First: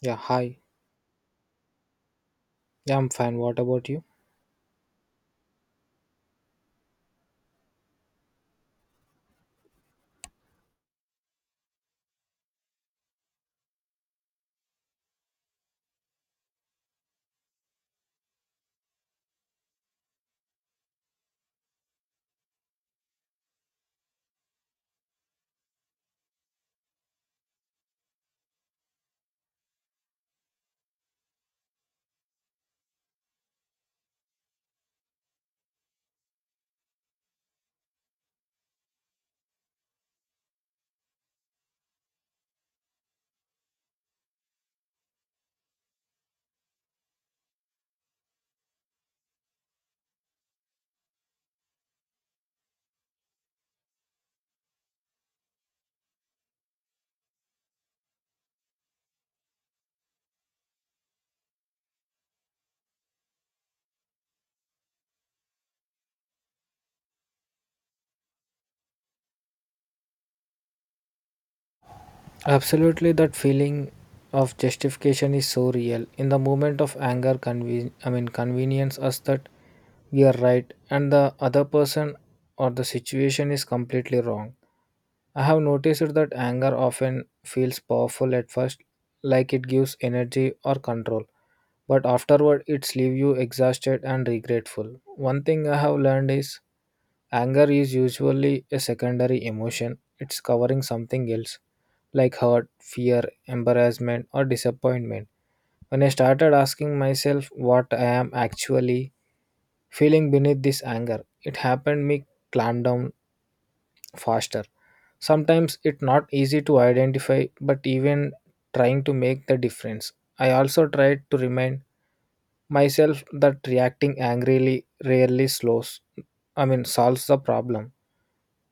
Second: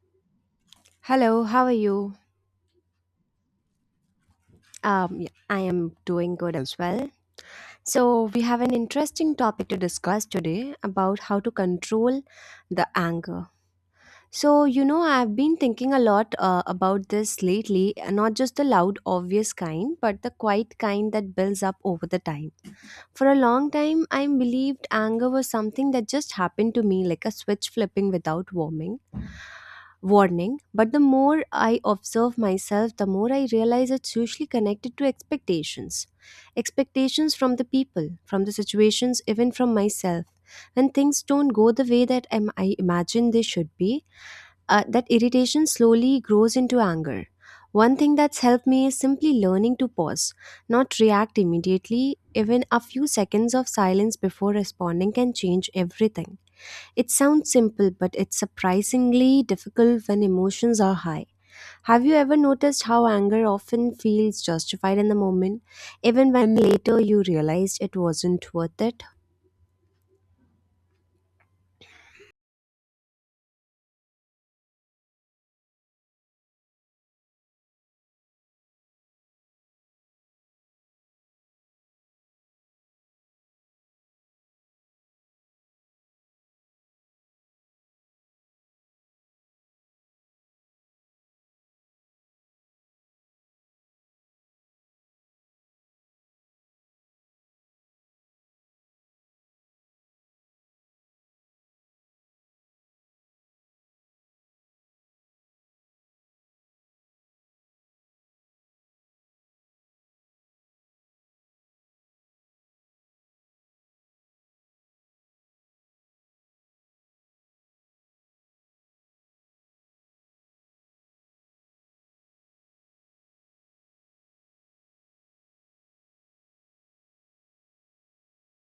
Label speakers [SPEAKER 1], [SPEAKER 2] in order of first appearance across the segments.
[SPEAKER 1] Yeah, hi.
[SPEAKER 2] Hello, how are you?
[SPEAKER 1] Yeah, I'm fine. What about you?
[SPEAKER 2] Yeah, I am doing good as well. So, we have an interesting topic to discuss today about how to control the anger. So, I've been thinking a lot about this lately, and not just the loud, obvious kind, but the quiet kind that builds up over the time. For a long time, I believed anger was something that just happened to me, like a switch flipping without warming warning, but the more I observe myself, the more I realize it's usually connected to expectations. Expectations from the people, from the situations, even from myself. When things don't go the way that I imagine they should be, that irritation slowly grows into anger. One thing that's helped me is simply learning to pause, not react immediately. Even a few seconds of silence before responding can change everything. It sounds simple, but it's surprisingly difficult when emotions are high. Have you ever noticed how anger often feels justified in the moment, even when later you realized it wasn't worth it?
[SPEAKER 1] Absolutely, that feeling of justification is so real. In the moment of anger, I mean, convenience us that we are right and the other person or the situation is completely wrong. I have noticed that anger often feels powerful at first, like it gives energy or control, but afterward it's leave you exhausted and regretful. One thing I have learned is anger is usually a secondary emotion, it's covering something else like hurt, fear, embarrassment, or disappointment. When I started asking myself what I am actually feeling beneath this anger, it happened me clamp down faster. Sometimes it's not easy to identify, but even trying to make the difference. I also tried to remind myself that reacting angrily rarely I mean, solves the problem.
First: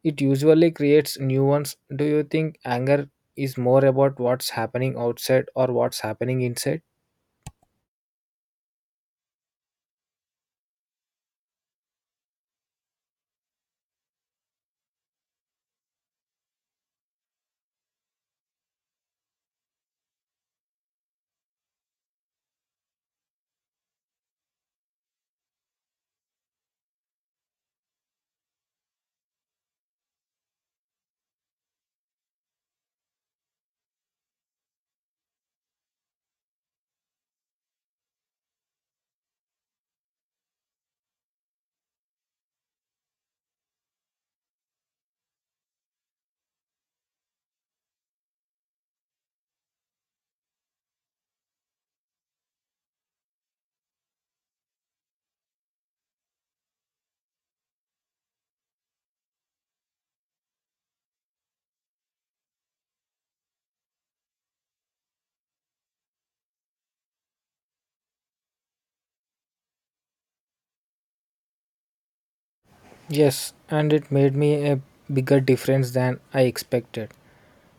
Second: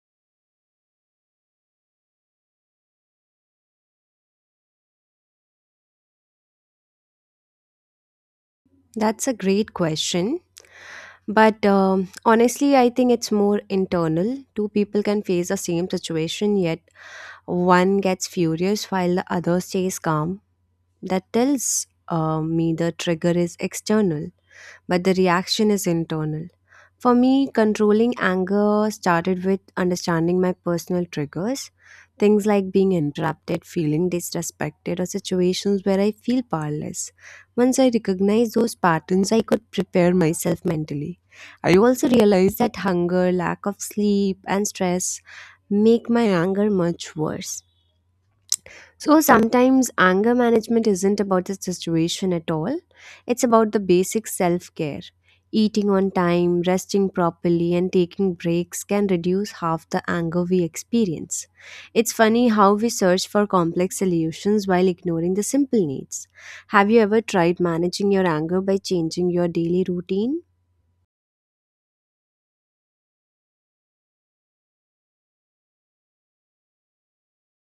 [SPEAKER 1] It usually creates new ones. Do you think anger is more about what's happening outside or what's happening inside?
[SPEAKER 2] That's a great question. But honestly, I think it's more internal. Two people can face the same situation, yet one gets furious while the other stays calm. That tells me the trigger is external, but the reaction is internal. For me, controlling anger started with understanding my personal triggers, things like being interrupted, feeling disrespected, or situations where I feel powerless. Once I recognized those patterns, I could prepare myself mentally. I also realized that hunger, lack of sleep, and stress make my anger much worse, so sometimes anger management isn't about the situation at all. It's about the basic self care. Eating on time, resting properly, and taking breaks can reduce half the anger we experience. It's funny how we search for complex solutions while ignoring the simple needs. Have you ever tried managing your anger by changing your daily routine?
[SPEAKER 1] Yes, and it made me a bigger difference than I expected.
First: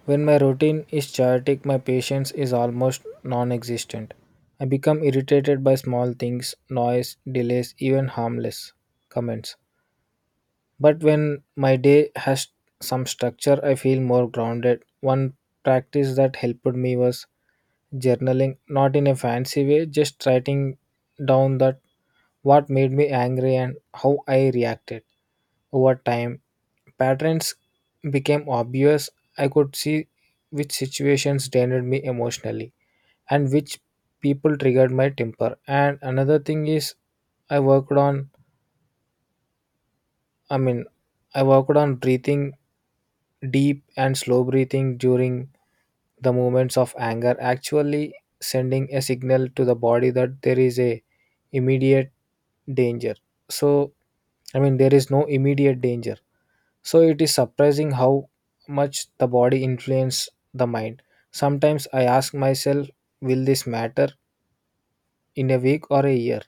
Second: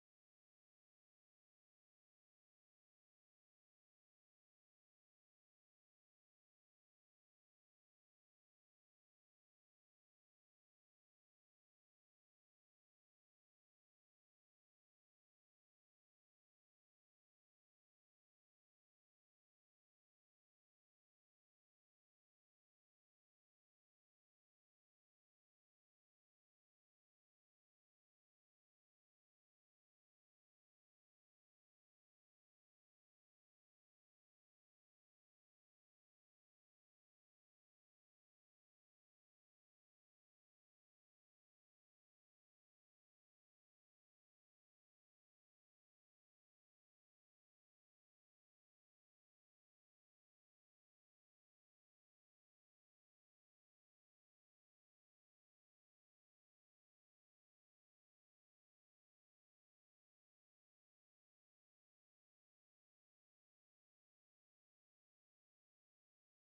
[SPEAKER 1] When my routine is chaotic, my patience is almost non existent. I become irritated by small things, noise, delays, even harmless comments. But when my day has some structure, I feel more grounded. One practice that helped me was journaling, not in a fancy way, just writing down that what made me angry and how I reacted. Over time, patterns became obvious. I could see which situations drained me emotionally and which people triggered my temper. And another thing is, i worked on I mean, I worked on breathing. Deep and slow breathing during the moments of anger actually sending a signal to the body that there is a immediate danger. So I mean, there is no immediate danger, so it is surprising how much the body influence the mind. Sometimes I ask myself, will this matter in a week or a year?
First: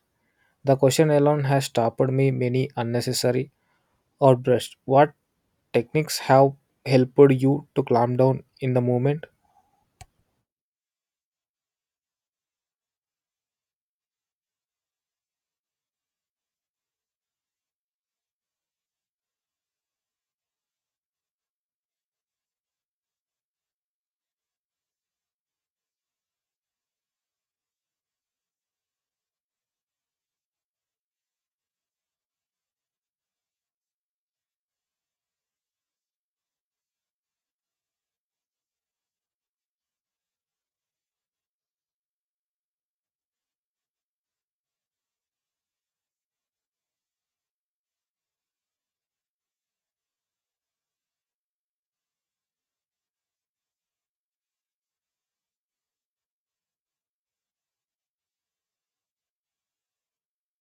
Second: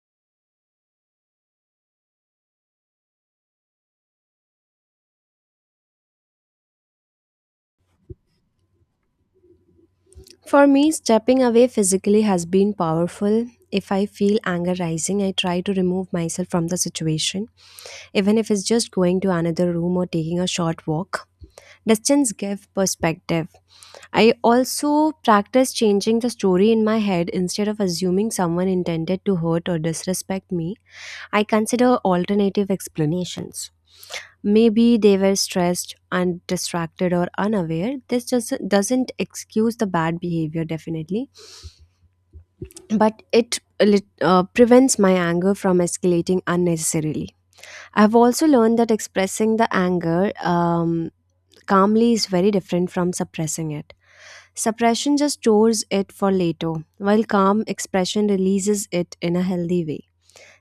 [SPEAKER 1] The question alone has stopped me many unnecessary outbursts. What techniques have helped you to calm down in the moment?
[SPEAKER 2] For me, stepping away physically has been powerful. If I feel anger rising, I try to remove myself from the situation, even if it's just going to another room or taking a short walk. Distance gives perspective. I also practice changing the story in my head instead of assuming someone intended to hurt or disrespect me. I consider alternative explanations. Maybe they were stressed and distracted or unaware. This just doesn't excuse the bad behavior, definitely, but it prevents my anger from escalating unnecessarily. I've also learned that expressing the anger calmly is very different from suppressing it. Suppression just stores it for later, while calm expression releases it in a healthy way.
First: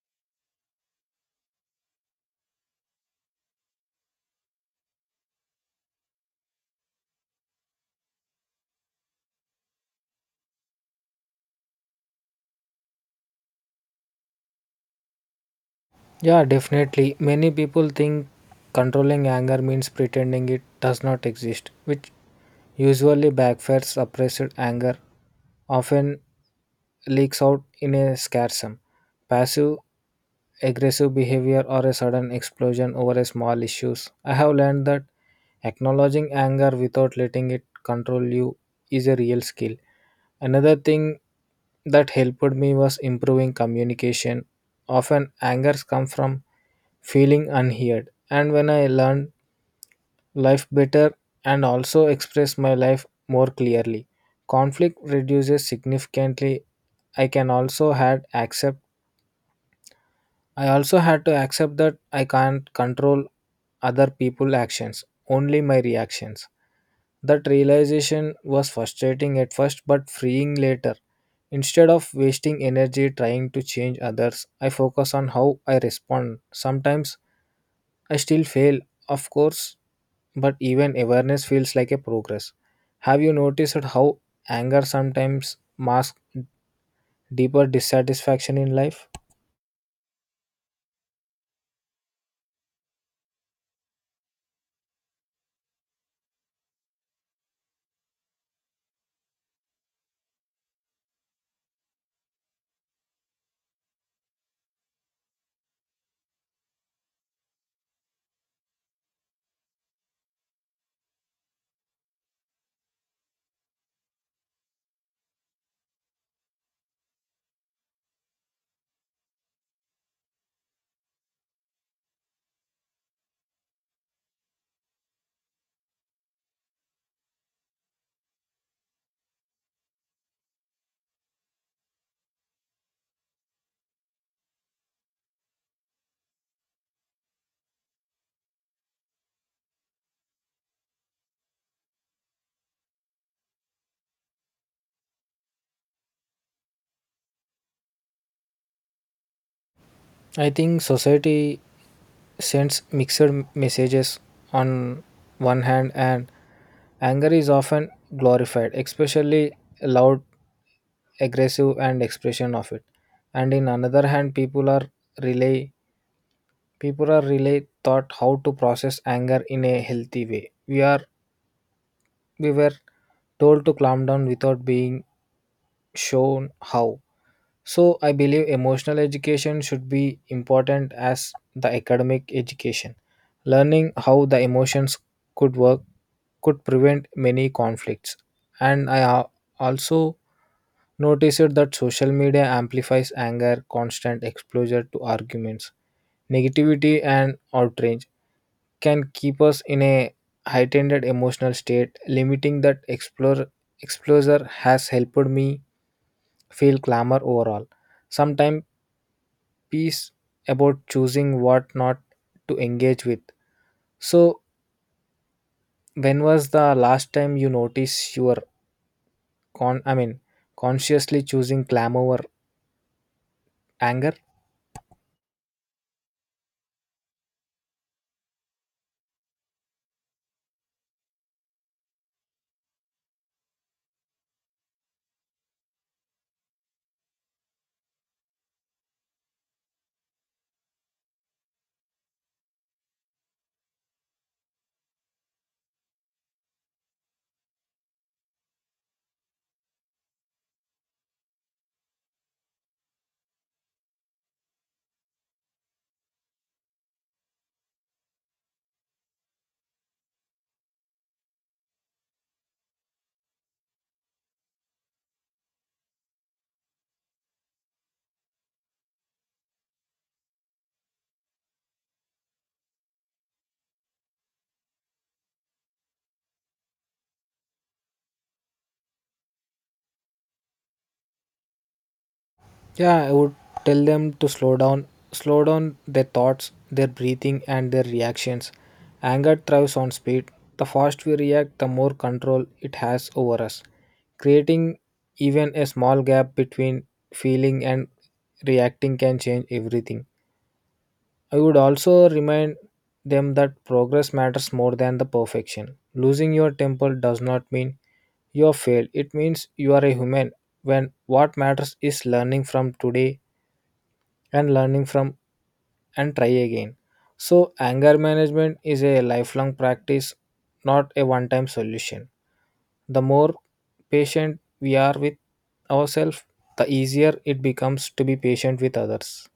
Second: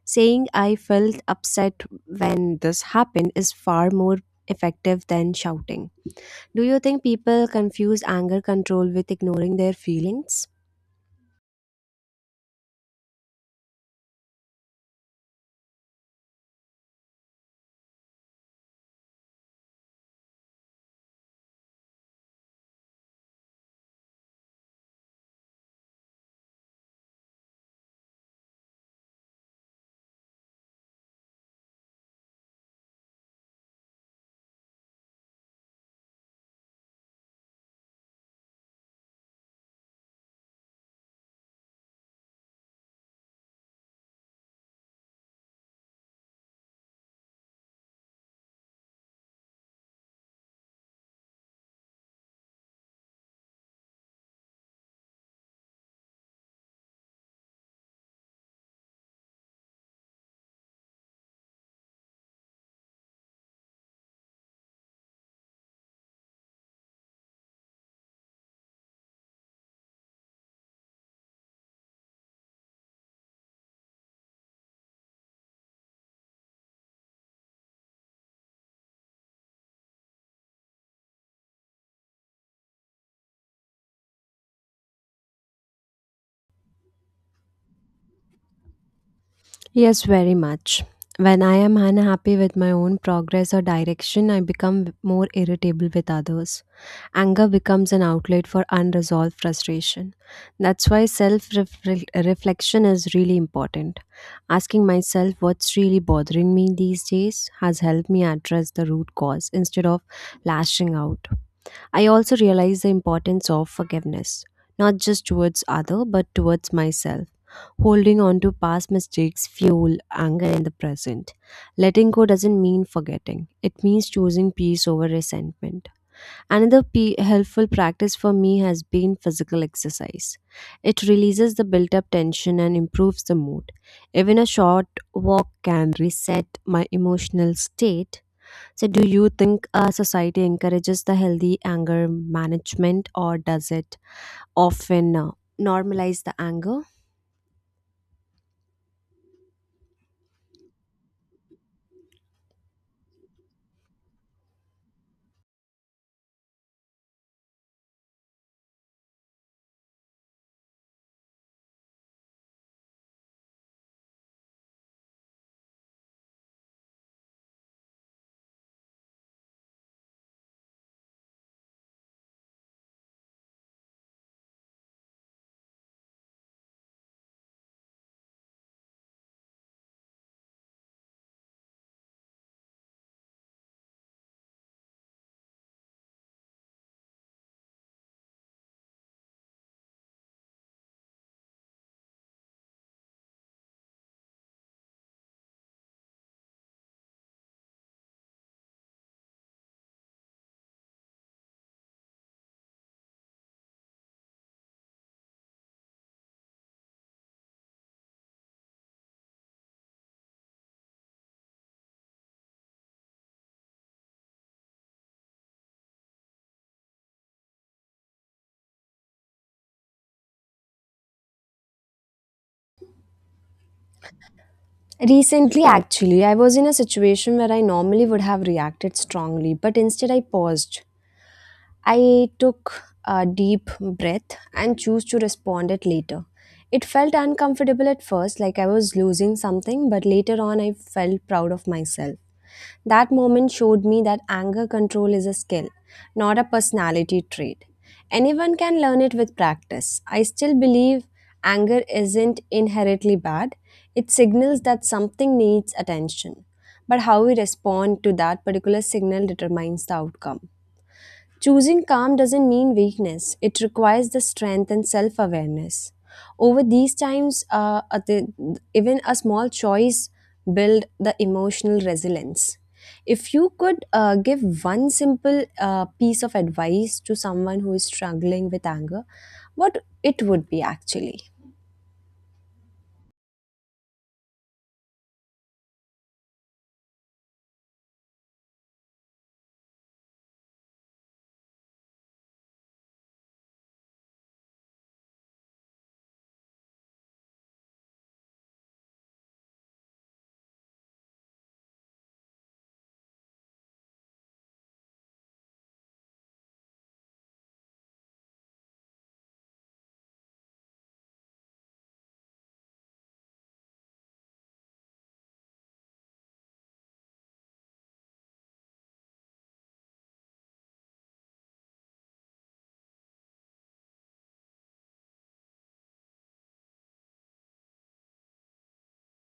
[SPEAKER 2] Saying I felt upset when this happened is far more effective than shouting. Do you think people confuse anger control with ignoring their feelings?
[SPEAKER 1] Yeah, definitely. Many people think controlling anger means pretending it does not exist, which usually backfires. Suppressed anger often leaks out in a scarsome, passive aggressive behavior or a sudden explosion over a small issues. I have learned that acknowledging anger without letting it control you is a real skill. Another thing that helped me was improving communication. Often angers come from feeling unheard. And when I learned life better and also express my life more clearly, conflict reduces significantly. I can also had accept I also had to accept that I can't control other people's actions, only my reactions. That realization was frustrating at first but freeing later. Instead of wasting energy trying to change others, I focus on how I respond. Sometimes I still fail, of course, but even awareness feels like a progress. Have you noticed how anger sometimes masks deeper dissatisfaction in life?
[SPEAKER 2] Yes, very much. When I am unhappy with my own progress or direction, I become more irritable with others. Anger becomes an outlet for unresolved frustration. That's why self reflection is really important. Asking myself what's really bothering me these days has helped me address the root cause instead of lashing out. I also realized the importance of forgiveness, not just towards other but towards myself. Holding on to past mistakes fuel anger in the present. Letting go doesn't mean forgetting. It means choosing peace over resentment. Another helpful practice for me has been physical exercise. It releases the built-up tension and improves the mood. Even a short walk can reset my emotional state. So, do you think society encourages the healthy anger management, or does it often normalize the anger?
[SPEAKER 1] I think society sends mixed messages. On one hand, and anger is often glorified, especially loud aggressive and expression of it, and in another hand people are relay people are really taught how to process anger in a healthy way. We are we were told to calm down without being shown how. So I believe emotional education should be important as the academic education. Learning how the emotions could work could prevent many conflicts. And I also noticed that social media amplifies anger, constant exposure to arguments, negativity, and outrage can keep us in a heightened emotional state. Limiting that exposure has helped me feel calmer overall. Sometimes peace about choosing what not to engage with. So, when was the last time you noticed your con I mean, consciously choosing clam over anger?
[SPEAKER 2] Recently, actually, I was in a situation where I normally would have reacted strongly, but instead I paused. I took a deep breath and chose to respond it later. It felt uncomfortable at first, like I was losing something, but later on I felt proud of myself. That moment showed me that anger control is a skill, not a personality trait. Anyone can learn it with practice. I still believe anger isn't inherently bad, it signals that something needs attention. But how we respond to that particular signal determines the outcome. Choosing calm doesn't mean weakness, it requires the strength and self awareness. Over these times, even a small choice build the emotional resilience. If you could give one simple piece of advice to someone who is struggling with anger, what it would be actually?
[SPEAKER 1] Yeah, I would tell them to slow down. Slow down their thoughts, their breathing and their reactions. Anger thrives on speed. The faster we react, the more control it has over us. Creating even a small gap between feeling and reacting can change everything. I would also remind them that progress matters more than the perfection. Losing your temper does not mean you have failed, it means you are a human. When what matters is learning from today and learning from and try again. So, anger management is a lifelong practice, not a one time solution. The more patient we are with ourselves, the easier it becomes to be patient with others.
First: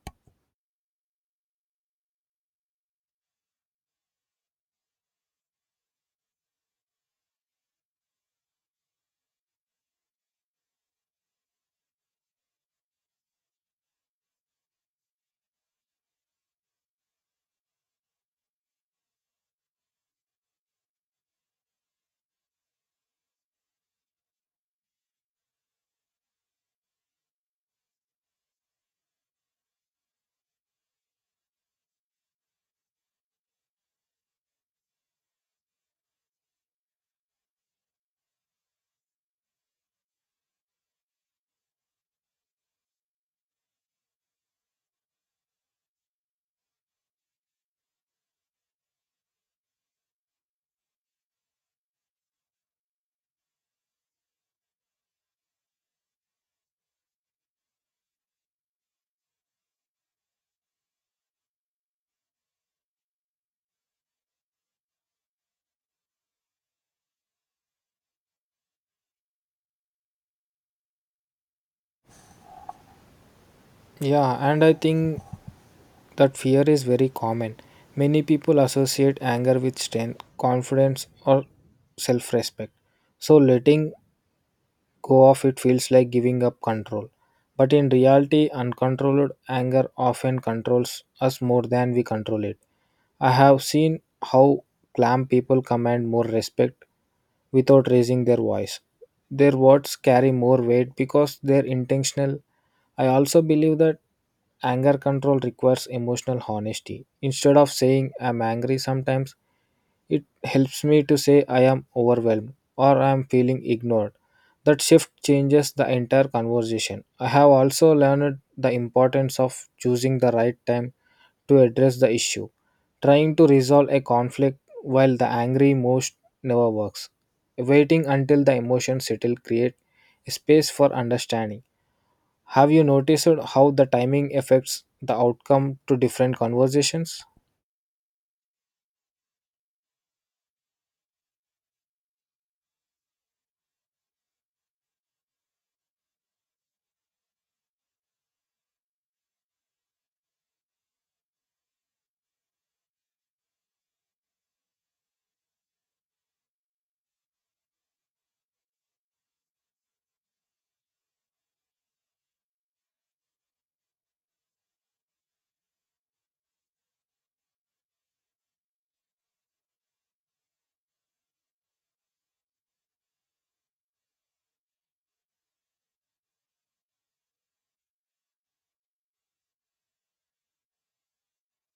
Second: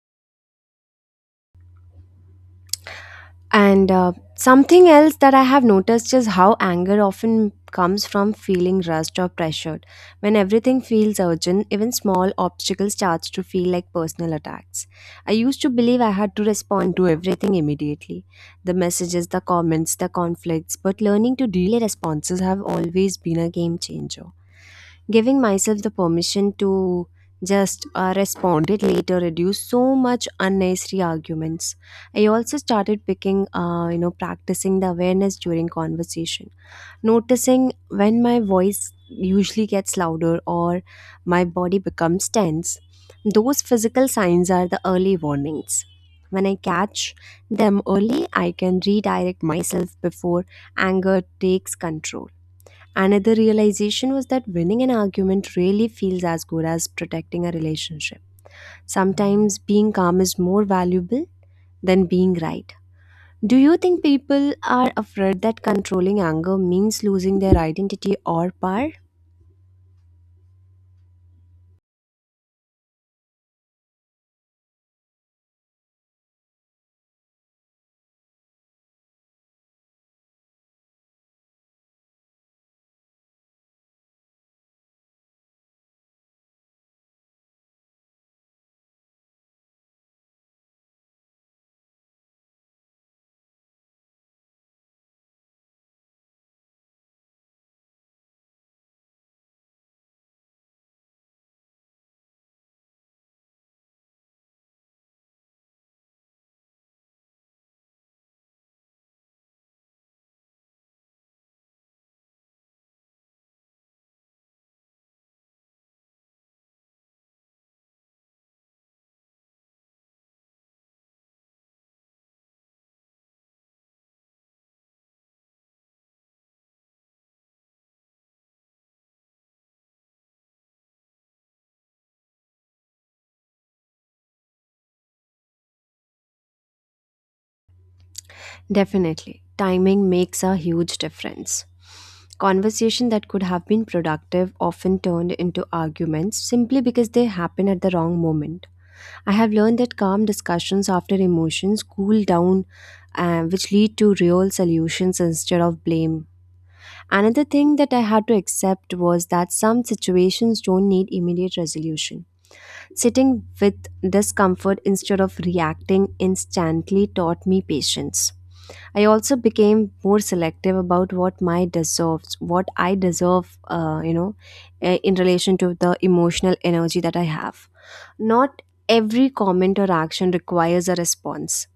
[SPEAKER 2] And something else that I have noticed is how anger often comes from feeling rushed or pressured. When everything feels urgent, even small obstacles starts to feel like personal attacks. I used to believe I had to respond to everything immediately. The messages, the comments, the conflicts, but learning to delay responses have always been a game changer. Giving myself the permission to just respond it later reduced so much unnecessary arguments. I also started picking you know practicing the awareness during conversation, noticing when my voice usually gets louder or my body becomes tense. Those physical signs are the early warnings. When I catch them early, I can redirect myself before anger takes control. Another realization was that winning an argument really feels as good as protecting a relationship. Sometimes being calm is more valuable than being right. Do you think people are afraid that controlling anger means losing their identity or power?
[SPEAKER 1] Yeah, and I think that fear is very common. Many people associate anger with strength, confidence, or self respect. So, letting go off, it feels like giving up control. But in reality, uncontrolled anger often controls us more than we control it. I have seen how calm people command more respect without raising their voice. Their words carry more weight because they're intentional. I also believe that anger control requires emotional honesty. Instead of saying I'm angry sometimes, it helps me to say I am overwhelmed or I am feeling ignored. That shift changes the entire conversation. I have also learned the importance of choosing the right time to address the issue. Trying to resolve a conflict while the angry most never works. Waiting until the emotions settle create a space for understanding. Have you noticed how the timing affects the outcome to different conversations?
[SPEAKER 2] Definitely. Timing makes a huge difference. Conversation that could have been productive often turned into arguments simply because they happen at the wrong moment. I have learned that calm discussions after emotions cool down, which lead to real solutions instead of blame. Another thing that I had to accept was that some situations don't need immediate resolution. Sitting with discomfort instead of reacting instantly taught me patience. I also became more selective about what I deserve, in relation to the emotional energy that I have. Not every comment or action requires a response.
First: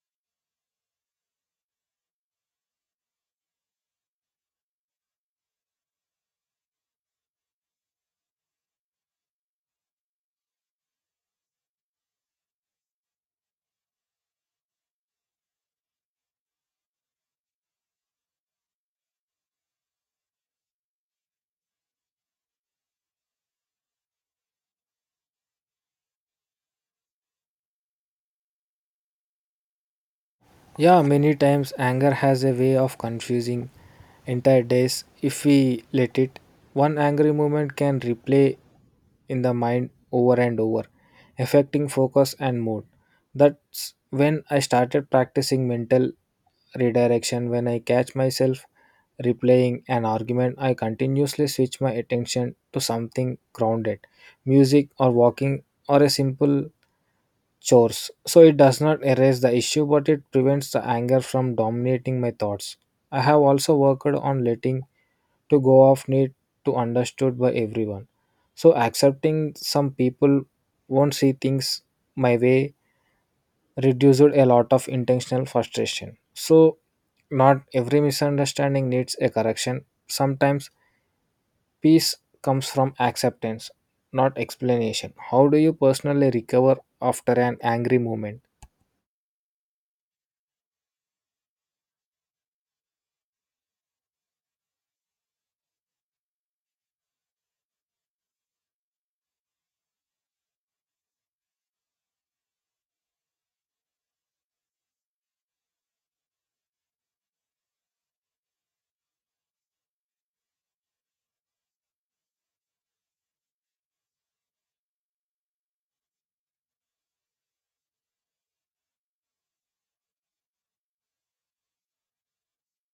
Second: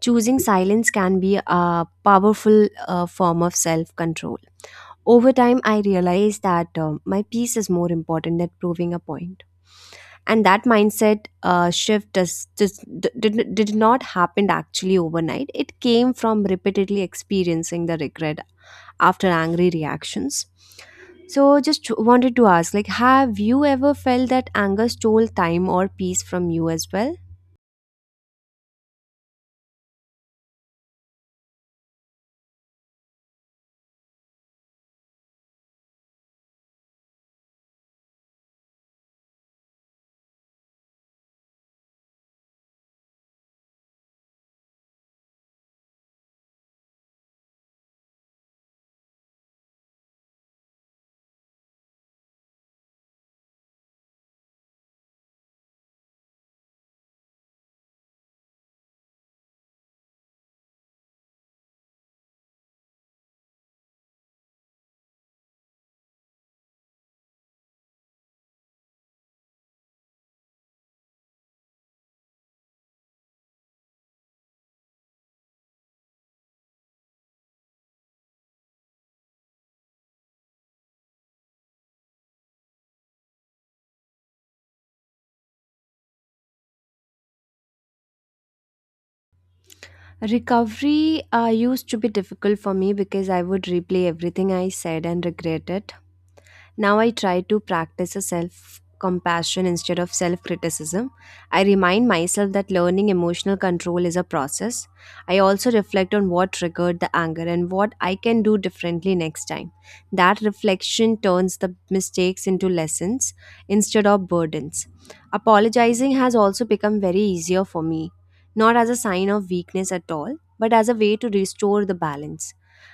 [SPEAKER 2] Choosing silence can be a powerful form of self control. Over time, I realized that my peace is more important than proving a point, and that mindset shift did not happen actually overnight. It came from repeatedly experiencing the regret after angry reactions. So, just wanted to ask, like, have you ever felt that anger stole time or peace from you as well?
[SPEAKER 1] Yeah, many times anger has a way of confusing entire days if we let it. One angry moment can replay in the mind over and over, affecting focus and mood. That's when I started practicing mental redirection. When I catch myself replaying an argument, I continuously switch my attention to something grounded, music, or walking, or a simple chores. So it does not erase the issue, but it prevents the anger from dominating my thoughts. I have also worked on letting to go of need to understood by everyone. So accepting some people won't see things my way reduced a lot of intentional frustration. So not every misunderstanding needs a correction. Sometimes peace comes from acceptance, not explanation. How do you personally recover after an angry moment?
[SPEAKER 2] Recovery used to be difficult for me because I would replay everything I said and regret it. Now I try to practice a self compassion instead of self criticism. I remind myself that learning emotional control is a process. I also reflect on what triggered the anger and what I can do differently next time. That reflection turns the mistakes into lessons instead of burdens. Apologizing has also become very easier for me, not as a sign of weakness at all, but as a way to restore the balance.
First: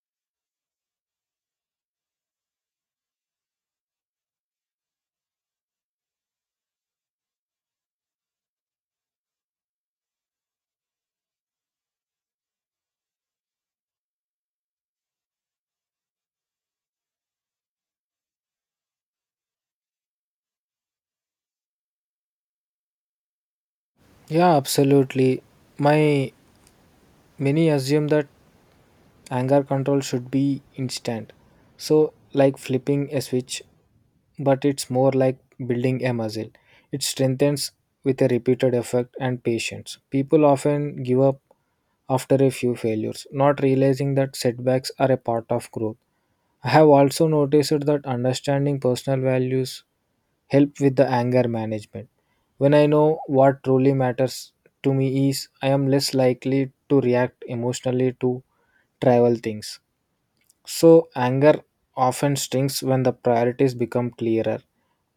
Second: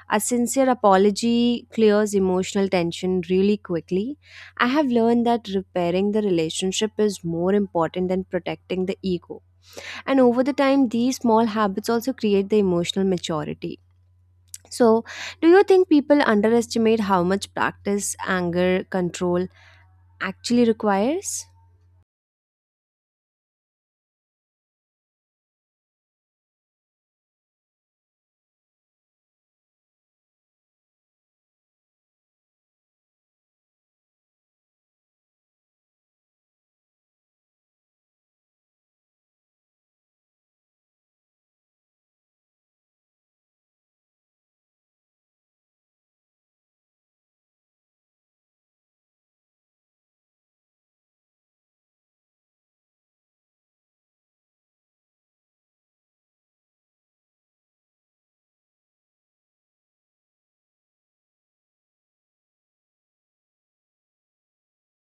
[SPEAKER 2] A sincere apology clears emotional tension really quickly. I have learned that repairing the relationship is more important than protecting the ego. And over the time, these small habits also create the emotional maturity. So, do you think people underestimate how much practice anger control actually requires?
[SPEAKER 1] Yeah, absolutely. My Many assume that anger control should be instant. So, like flipping a switch, but it's more like building a muscle. It strengthens with a repeated effort and patience. People often give up after a few failures, not realizing that setbacks are a part of growth. I have also noticed that understanding personal values help with the anger management. When I know what truly matters to me is I am less likely to react emotionally to trivial things. So anger often stings when the priorities become clearer.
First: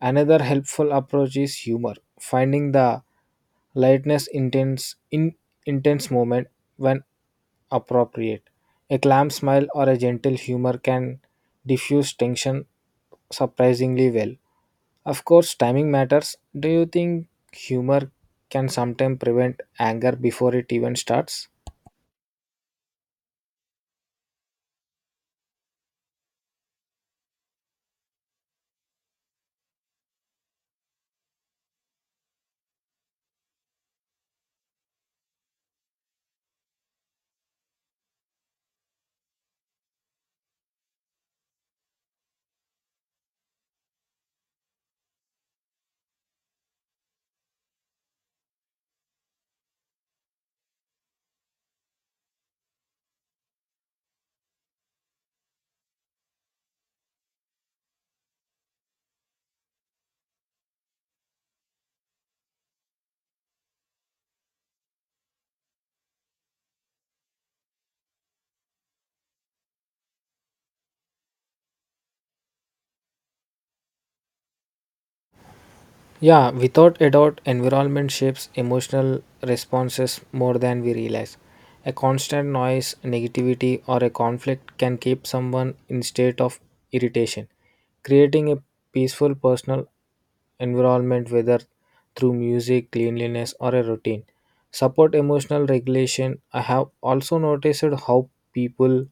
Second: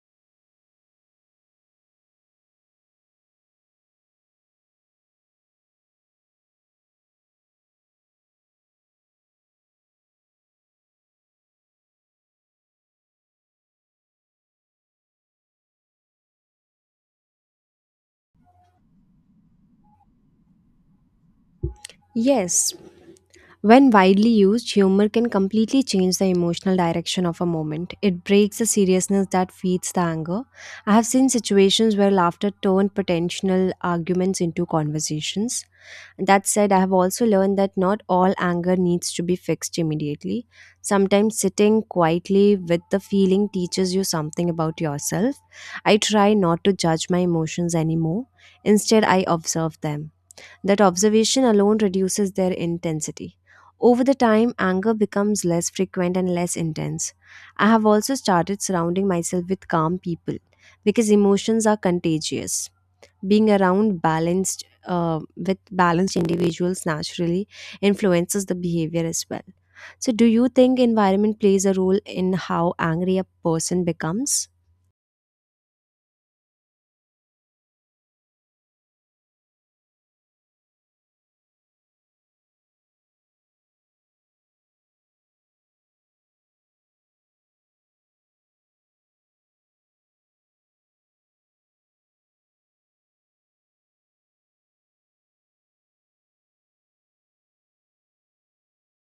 [SPEAKER 1] Another helpful approach is humor, finding the lightness intense moment when appropriate. A calm smile or a gentle humor can diffuse tension surprisingly well. Of course, timing matters. Do you think humor can sometimes prevent anger before it even starts?
[SPEAKER 2] Yes. When widely used, humor can completely change the emotional direction of a moment. It breaks the seriousness that feeds the anger. I have seen situations where laughter turned potential arguments into conversations. That said, I have also learned that not all anger needs to be fixed immediately. Sometimes sitting quietly with the feeling teaches you something about yourself. I try not to judge my emotions anymore. Instead, I observe them. That observation alone reduces their intensity. Over the time, anger becomes less frequent and less intense. I have also started surrounding myself with calm people because emotions are contagious. Being around balanced with balanced individuals naturally influences the behavior as well. So, do you think environment plays a role in how angry a person becomes?
[SPEAKER 1] Yeah, without a doubt, environment shapes emotional responses more than we realize. A constant noise, negativity, or a conflict can keep someone in state of irritation. Creating a peaceful personal environment, whether through music, cleanliness, or a routine, support emotional regulation. I have also noticed how people,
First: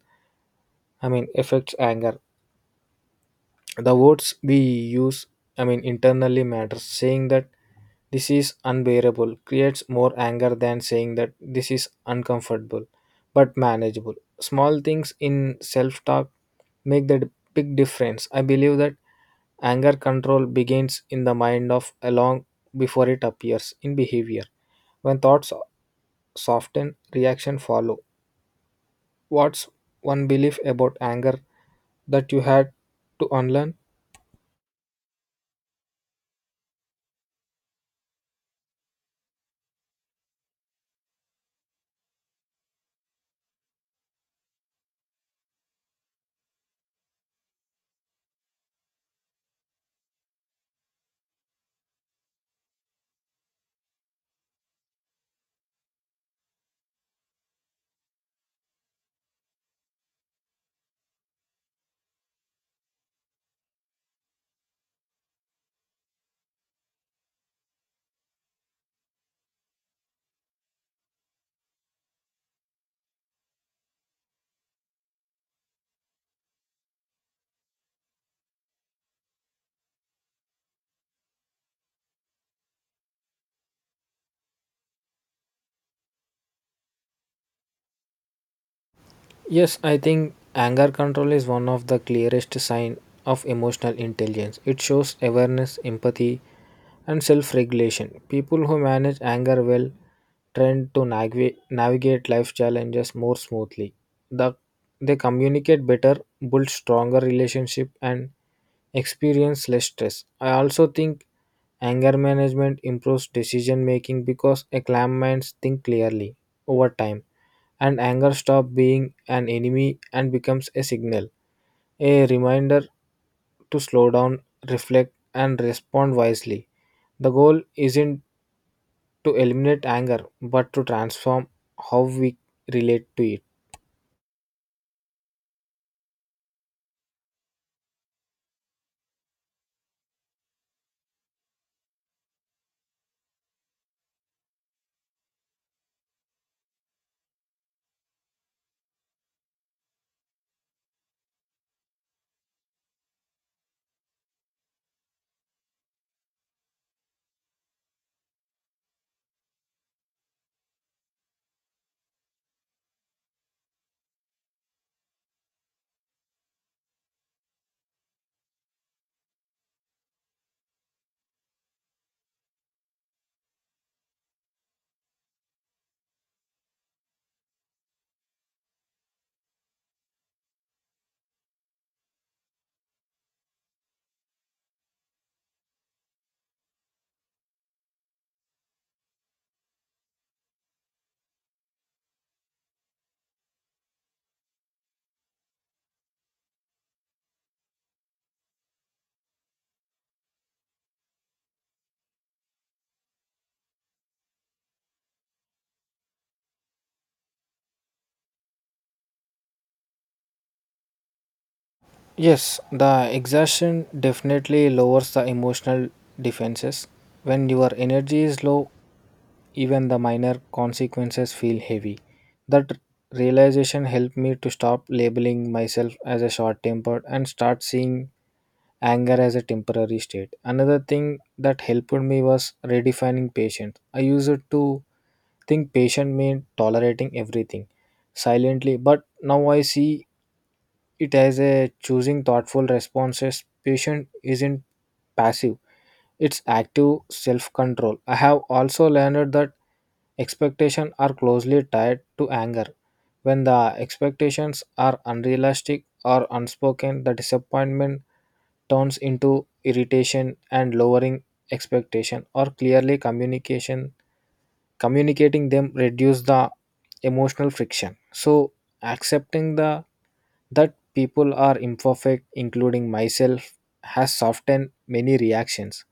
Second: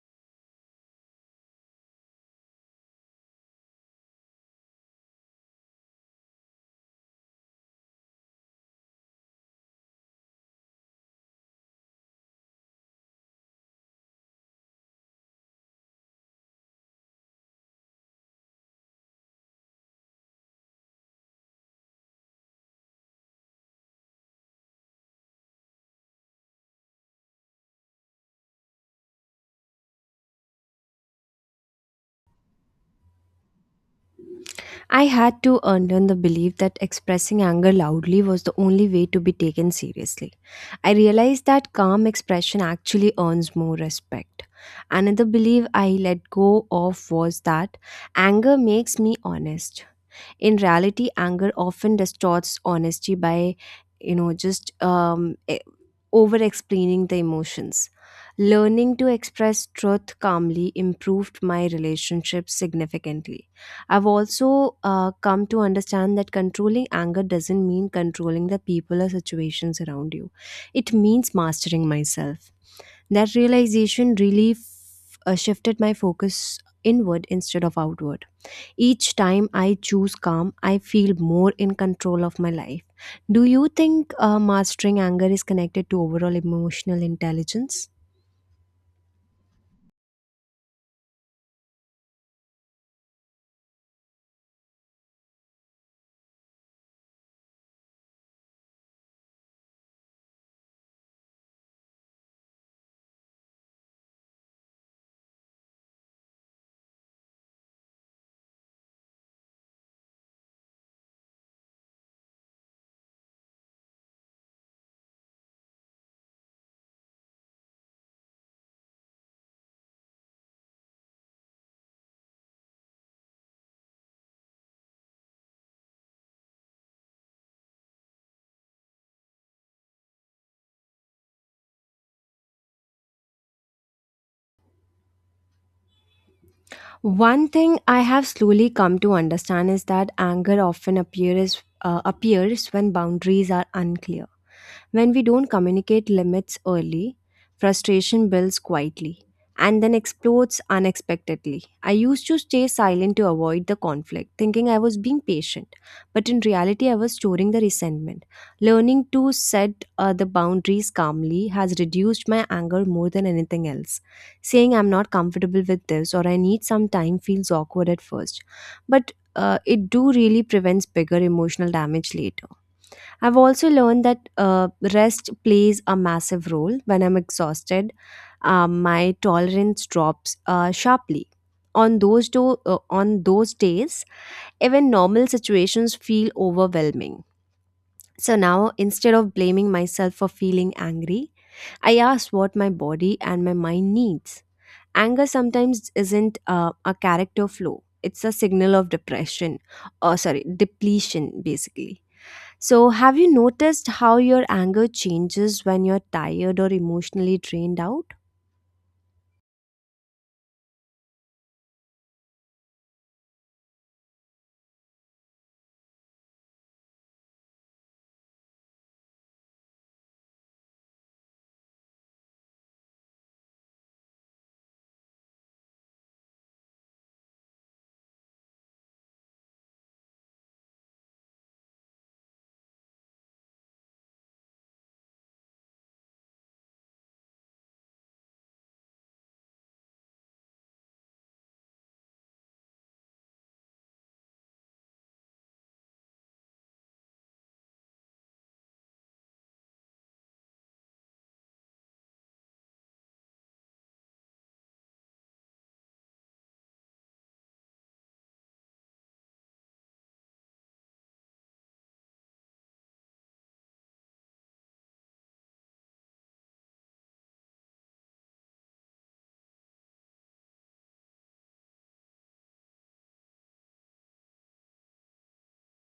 [SPEAKER 1] I mean, affects anger. The words we use, I mean internally matters. Saying that this is unbearable creates more anger than saying that this is uncomfortable but manageable. Small things in self talk make the big difference. I believe that anger control begins in the mind of a long before it appears in behavior. When thoughts soften, reaction follow. What's one belief about anger that you had to unlearn?
[SPEAKER 2] I had to unlearn the belief that expressing anger loudly was the only way to be taken seriously. I realized that calm expression actually earns more respect. Another belief I let go of was that anger makes me honest. In reality, anger often distorts honesty by you know just over explaining the emotions. Learning to express truth calmly improved my relationship significantly. I've also come to understand that controlling anger doesn't mean controlling the people or situations around you, it means mastering myself. That realization really shifted my focus inward instead of outward. Each time I choose calm, I feel more in control of my life. Do you think mastering anger is connected to overall emotional intelligence?
[SPEAKER 1] Yes, I think anger control is one of the clearest sign of emotional intelligence. It shows awareness, empathy, and self-regulation. People who manage anger well tend to navigate life challenges more smoothly. The, they communicate better, build stronger relationship, and experience less stress. I also think anger management improves decision making because a calm minds think clearly over time, and anger stops being an enemy and becomes a signal, a reminder to slow down, reflect, and respond wisely. The goal isn't to eliminate anger but to transform how we relate to it.
[SPEAKER 2] One thing I have slowly come to understand is that anger often appears when boundaries are unclear. When we don't communicate limits early, frustration builds quietly and then explodes unexpectedly. I used to stay silent to avoid the conflict, thinking I was being patient, but in reality, I was storing the resentment. Learning to set the boundaries calmly has reduced my anger more than anything else. Saying I'm not comfortable with this or I need some time feels awkward at first, but it do really prevents bigger emotional damage later. I've also learned that rest plays a massive role. When I'm exhausted, my tolerance drops sharply. On those days, even normal situations feel overwhelming. So now, instead of blaming myself for feeling angry, I ask what my body and my mind needs. Anger sometimes isn't a character flaw; it's a signal of depression, or sorry, depletion, basically. So, have you noticed how your anger changes when you're tired or emotionally drained out?
[SPEAKER 1] Yes, the exhaustion definitely lowers the emotional defenses. When your energy is low, even the minor consequences feel heavy. That realization helped me to stop labeling myself as a short tempered and start seeing anger as a temporary state. Another thing that helped me was redefining patience. I used to think patient meant tolerating everything silently, but now I see it as a choosing thoughtful responses. Patient isn't passive, it's active self control. I have also learned that expectations are closely tied to anger. When the expectations are unrealistic or unspoken, the disappointment turns into irritation, and lowering expectation or clearly communication communicating them reduce the emotional friction. So accepting the that people are imperfect including myself has softened many reactions.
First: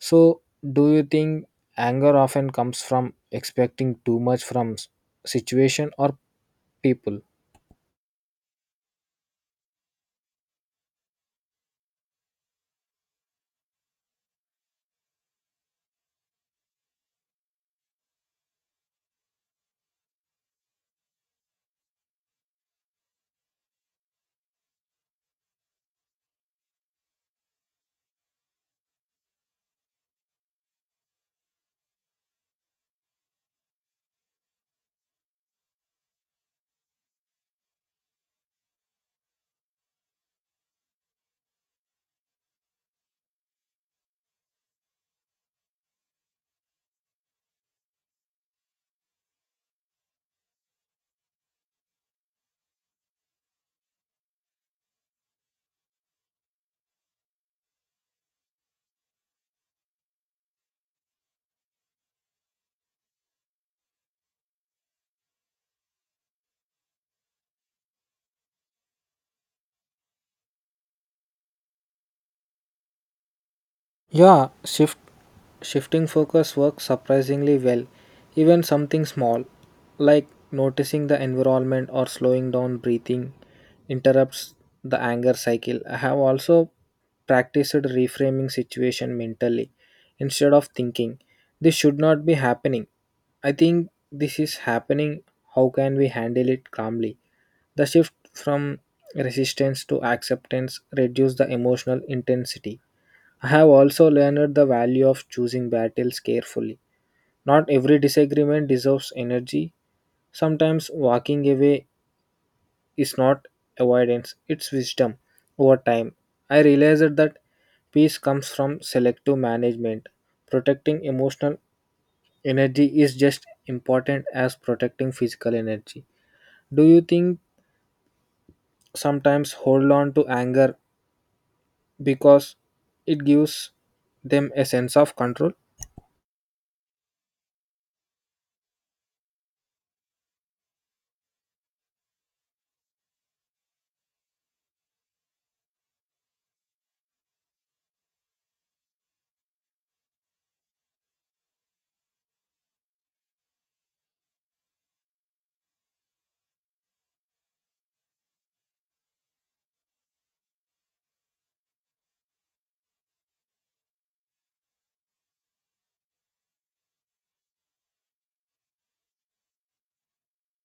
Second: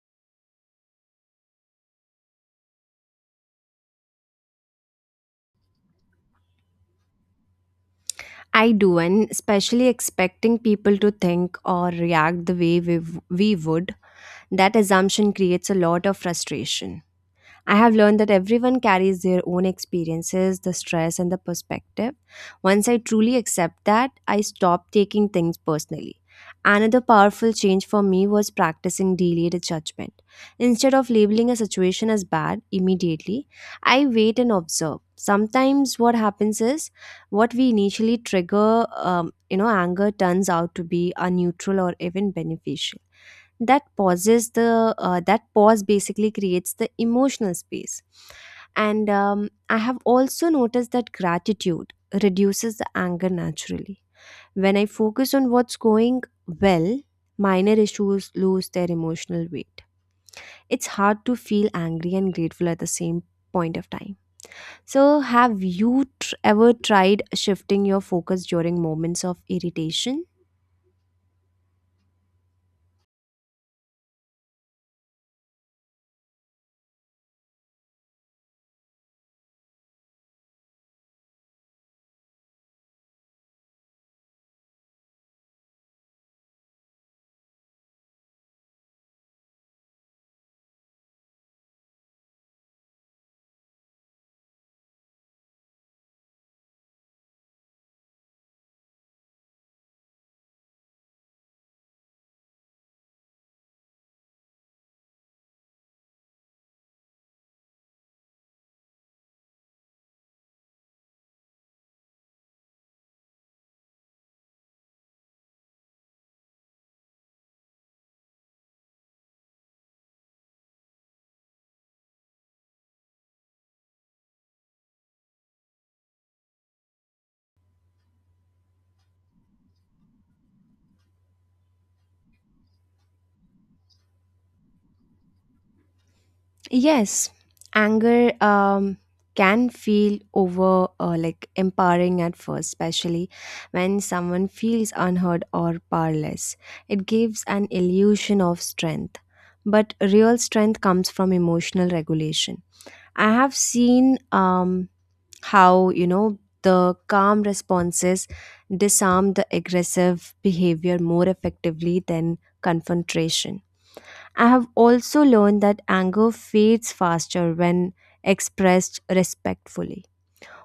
[SPEAKER 1] So, do you think anger often comes from expecting too much from situation or people?
[SPEAKER 2] I do, and especially expecting people to think or react the way we would, that assumption creates a lot of frustration. I have learned that everyone carries their own experiences, the stress, and the perspective. Once I truly accept that, I stop taking things personally. Another powerful change for me was practicing delayed judgment. Instead of labeling a situation as bad immediately, I wait and observe. Sometimes what happens is what we initially trigger, anger turns out to be a neutral or even beneficial that pauses the that pause basically creates the emotional space. And I have also noticed that gratitude reduces the anger naturally. When I focus on what's going well, minor issues lose their emotional weight. It's hard to feel angry and grateful at the same point of time. So, have you ever tried shifting your focus during moments of irritation?
[SPEAKER 1] Yeah, shifting focus works surprisingly well. Even something small like noticing the environment or slowing down breathing interrupts the anger cycle. I have also practiced reframing situation mentally instead of thinking this should not be happening. I think this is happening. How can we handle it calmly? The shift from resistance to acceptance reduce the emotional intensity. I have also learned the value of choosing battles carefully. Not every disagreement deserves energy. Sometimes walking away is not avoidance, it's wisdom. Over time, I realized that peace comes from selective management. Protecting emotional energy is just important as protecting physical energy. Do you think sometimes hold on to anger because it gives them a sense of control?
[SPEAKER 2] Yes, anger can feel over like empowering at first, especially when someone feels unheard or powerless. It gives an illusion of strength, but real strength comes from emotional regulation. I have seen how the calm responses disarm the aggressive behavior more effectively than confrontation. I have also learned that anger fades faster when expressed respectfully.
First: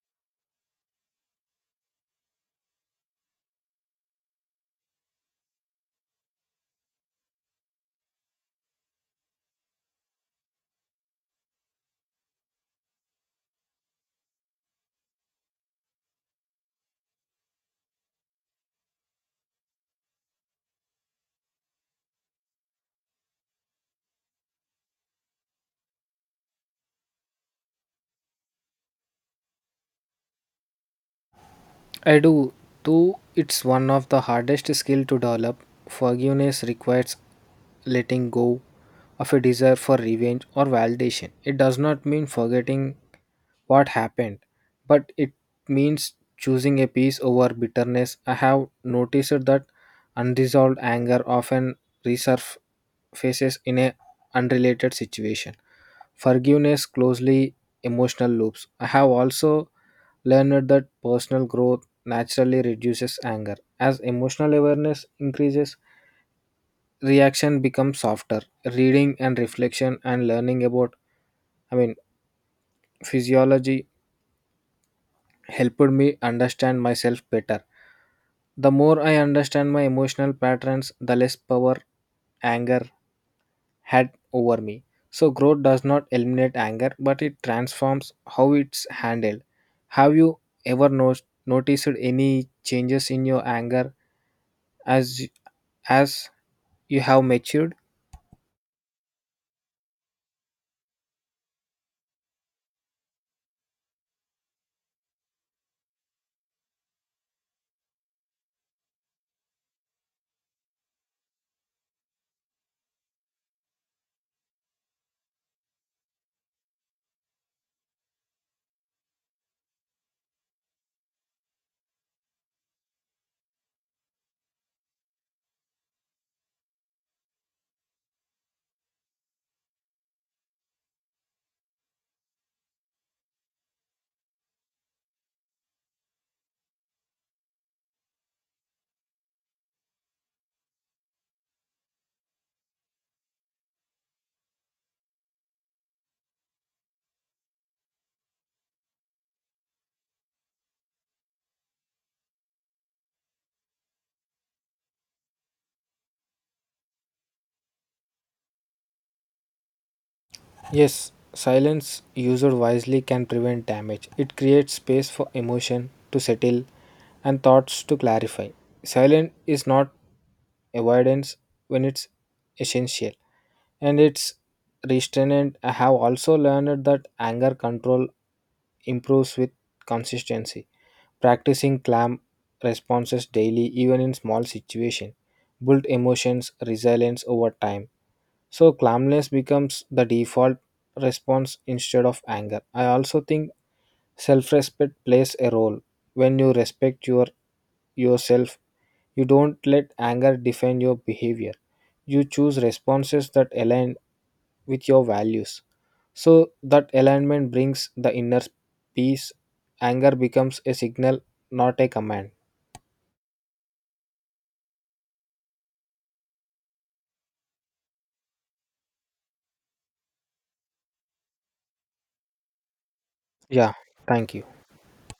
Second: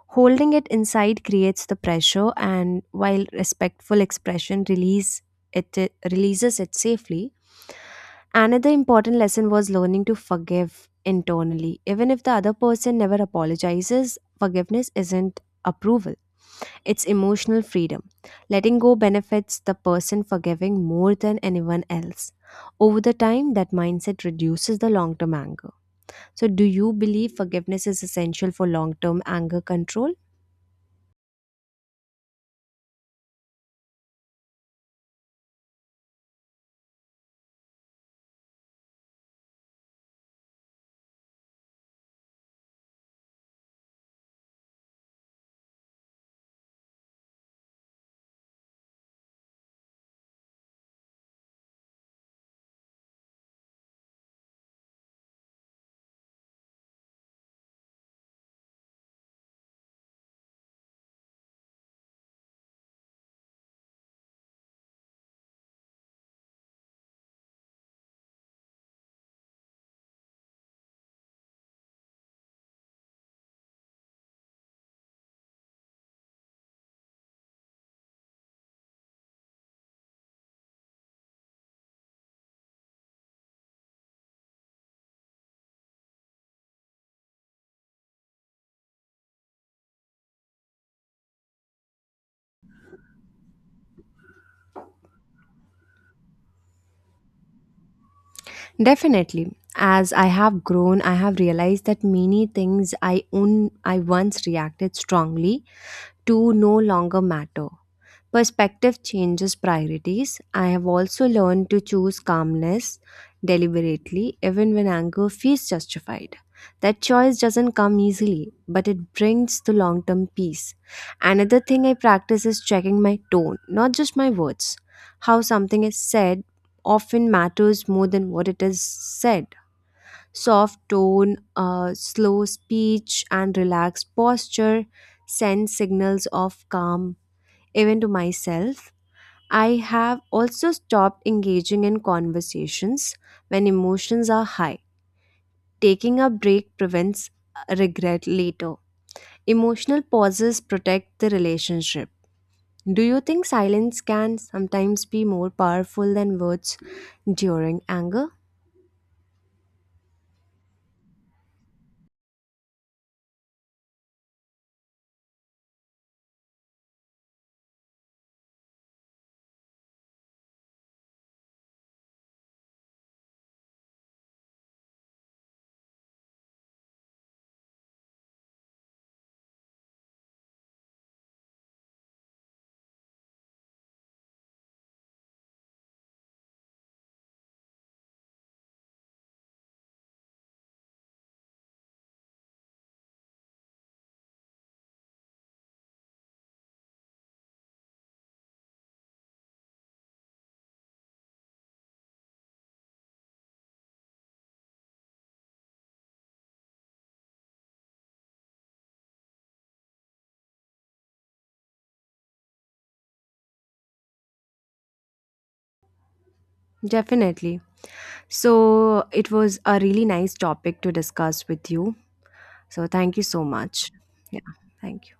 [SPEAKER 2] Holding it inside creates the pressure, and while respectful expression it releases it safely. Another important lesson was learning to forgive internally. Even if the other person never apologizes, forgiveness isn't approval, it's emotional freedom. Letting go benefits the person forgiving more than anyone else. Over the time, that mindset reduces the long term anger. So, do you believe forgiveness is essential for long term anger control?
[SPEAKER 1] I do, though it's one of the hardest skill to develop. Forgiveness requires letting go of a desire for revenge or validation. It does not mean forgetting what happened, but it means choosing a peace over bitterness. I have noticed that unresolved anger often resurfaces in a unrelated situation. Forgiveness closely emotional loops. I have also learned that personal growth naturally reduces anger. As emotional awareness increases, reaction becomes softer. Reading and reflection and learning about, I mean, physiology helped me understand myself better. The more I understand my emotional patterns, the less power anger had over me. So, growth does not eliminate anger, but it transforms how it's handled. Have you ever noticed any changes in your anger as as you have matured?
[SPEAKER 2] Definitely. As I have grown, I have realized that many things I own I once reacted strongly to no longer matter. Perspective changes priorities. I have also learned to choose calmness deliberately, even when anger feels justified. That choice doesn't come easily, but it brings the long term peace. Another thing I practice is checking my tone, not just my words. How something is said often matters more than what it is said. Soft tone, slow speech, and relaxed posture send signals of calm even to myself. I have also stopped engaging in conversations when emotions are high. Taking a break prevents regret later. Emotional pauses protect the relationship. Do you think silence can sometimes be more powerful than words during anger?
[SPEAKER 1] Yes, silence used wisely can prevent damage. It creates space for emotion to settle and thoughts to clarify. Silence is not avoidance when it's essential. And its restraint. I have also learned that anger control improves with consistency. Practicing calm responses daily, even in small situations, build emotions resilience over time. So calmness becomes the default response instead of anger. I also think self respect plays a role. When you respect your yourself, you don't let anger define your behavior. You choose responses that align with your values. So that alignment brings the inner peace. Anger becomes a signal, not a command.
[SPEAKER 2] Definitely. So, it was a really nice topic to discuss with you. So, thank you so
[SPEAKER 1] Yeah,
[SPEAKER 2] much.
[SPEAKER 1] thank
[SPEAKER 2] Yeah,
[SPEAKER 1] you.
[SPEAKER 2] thank you.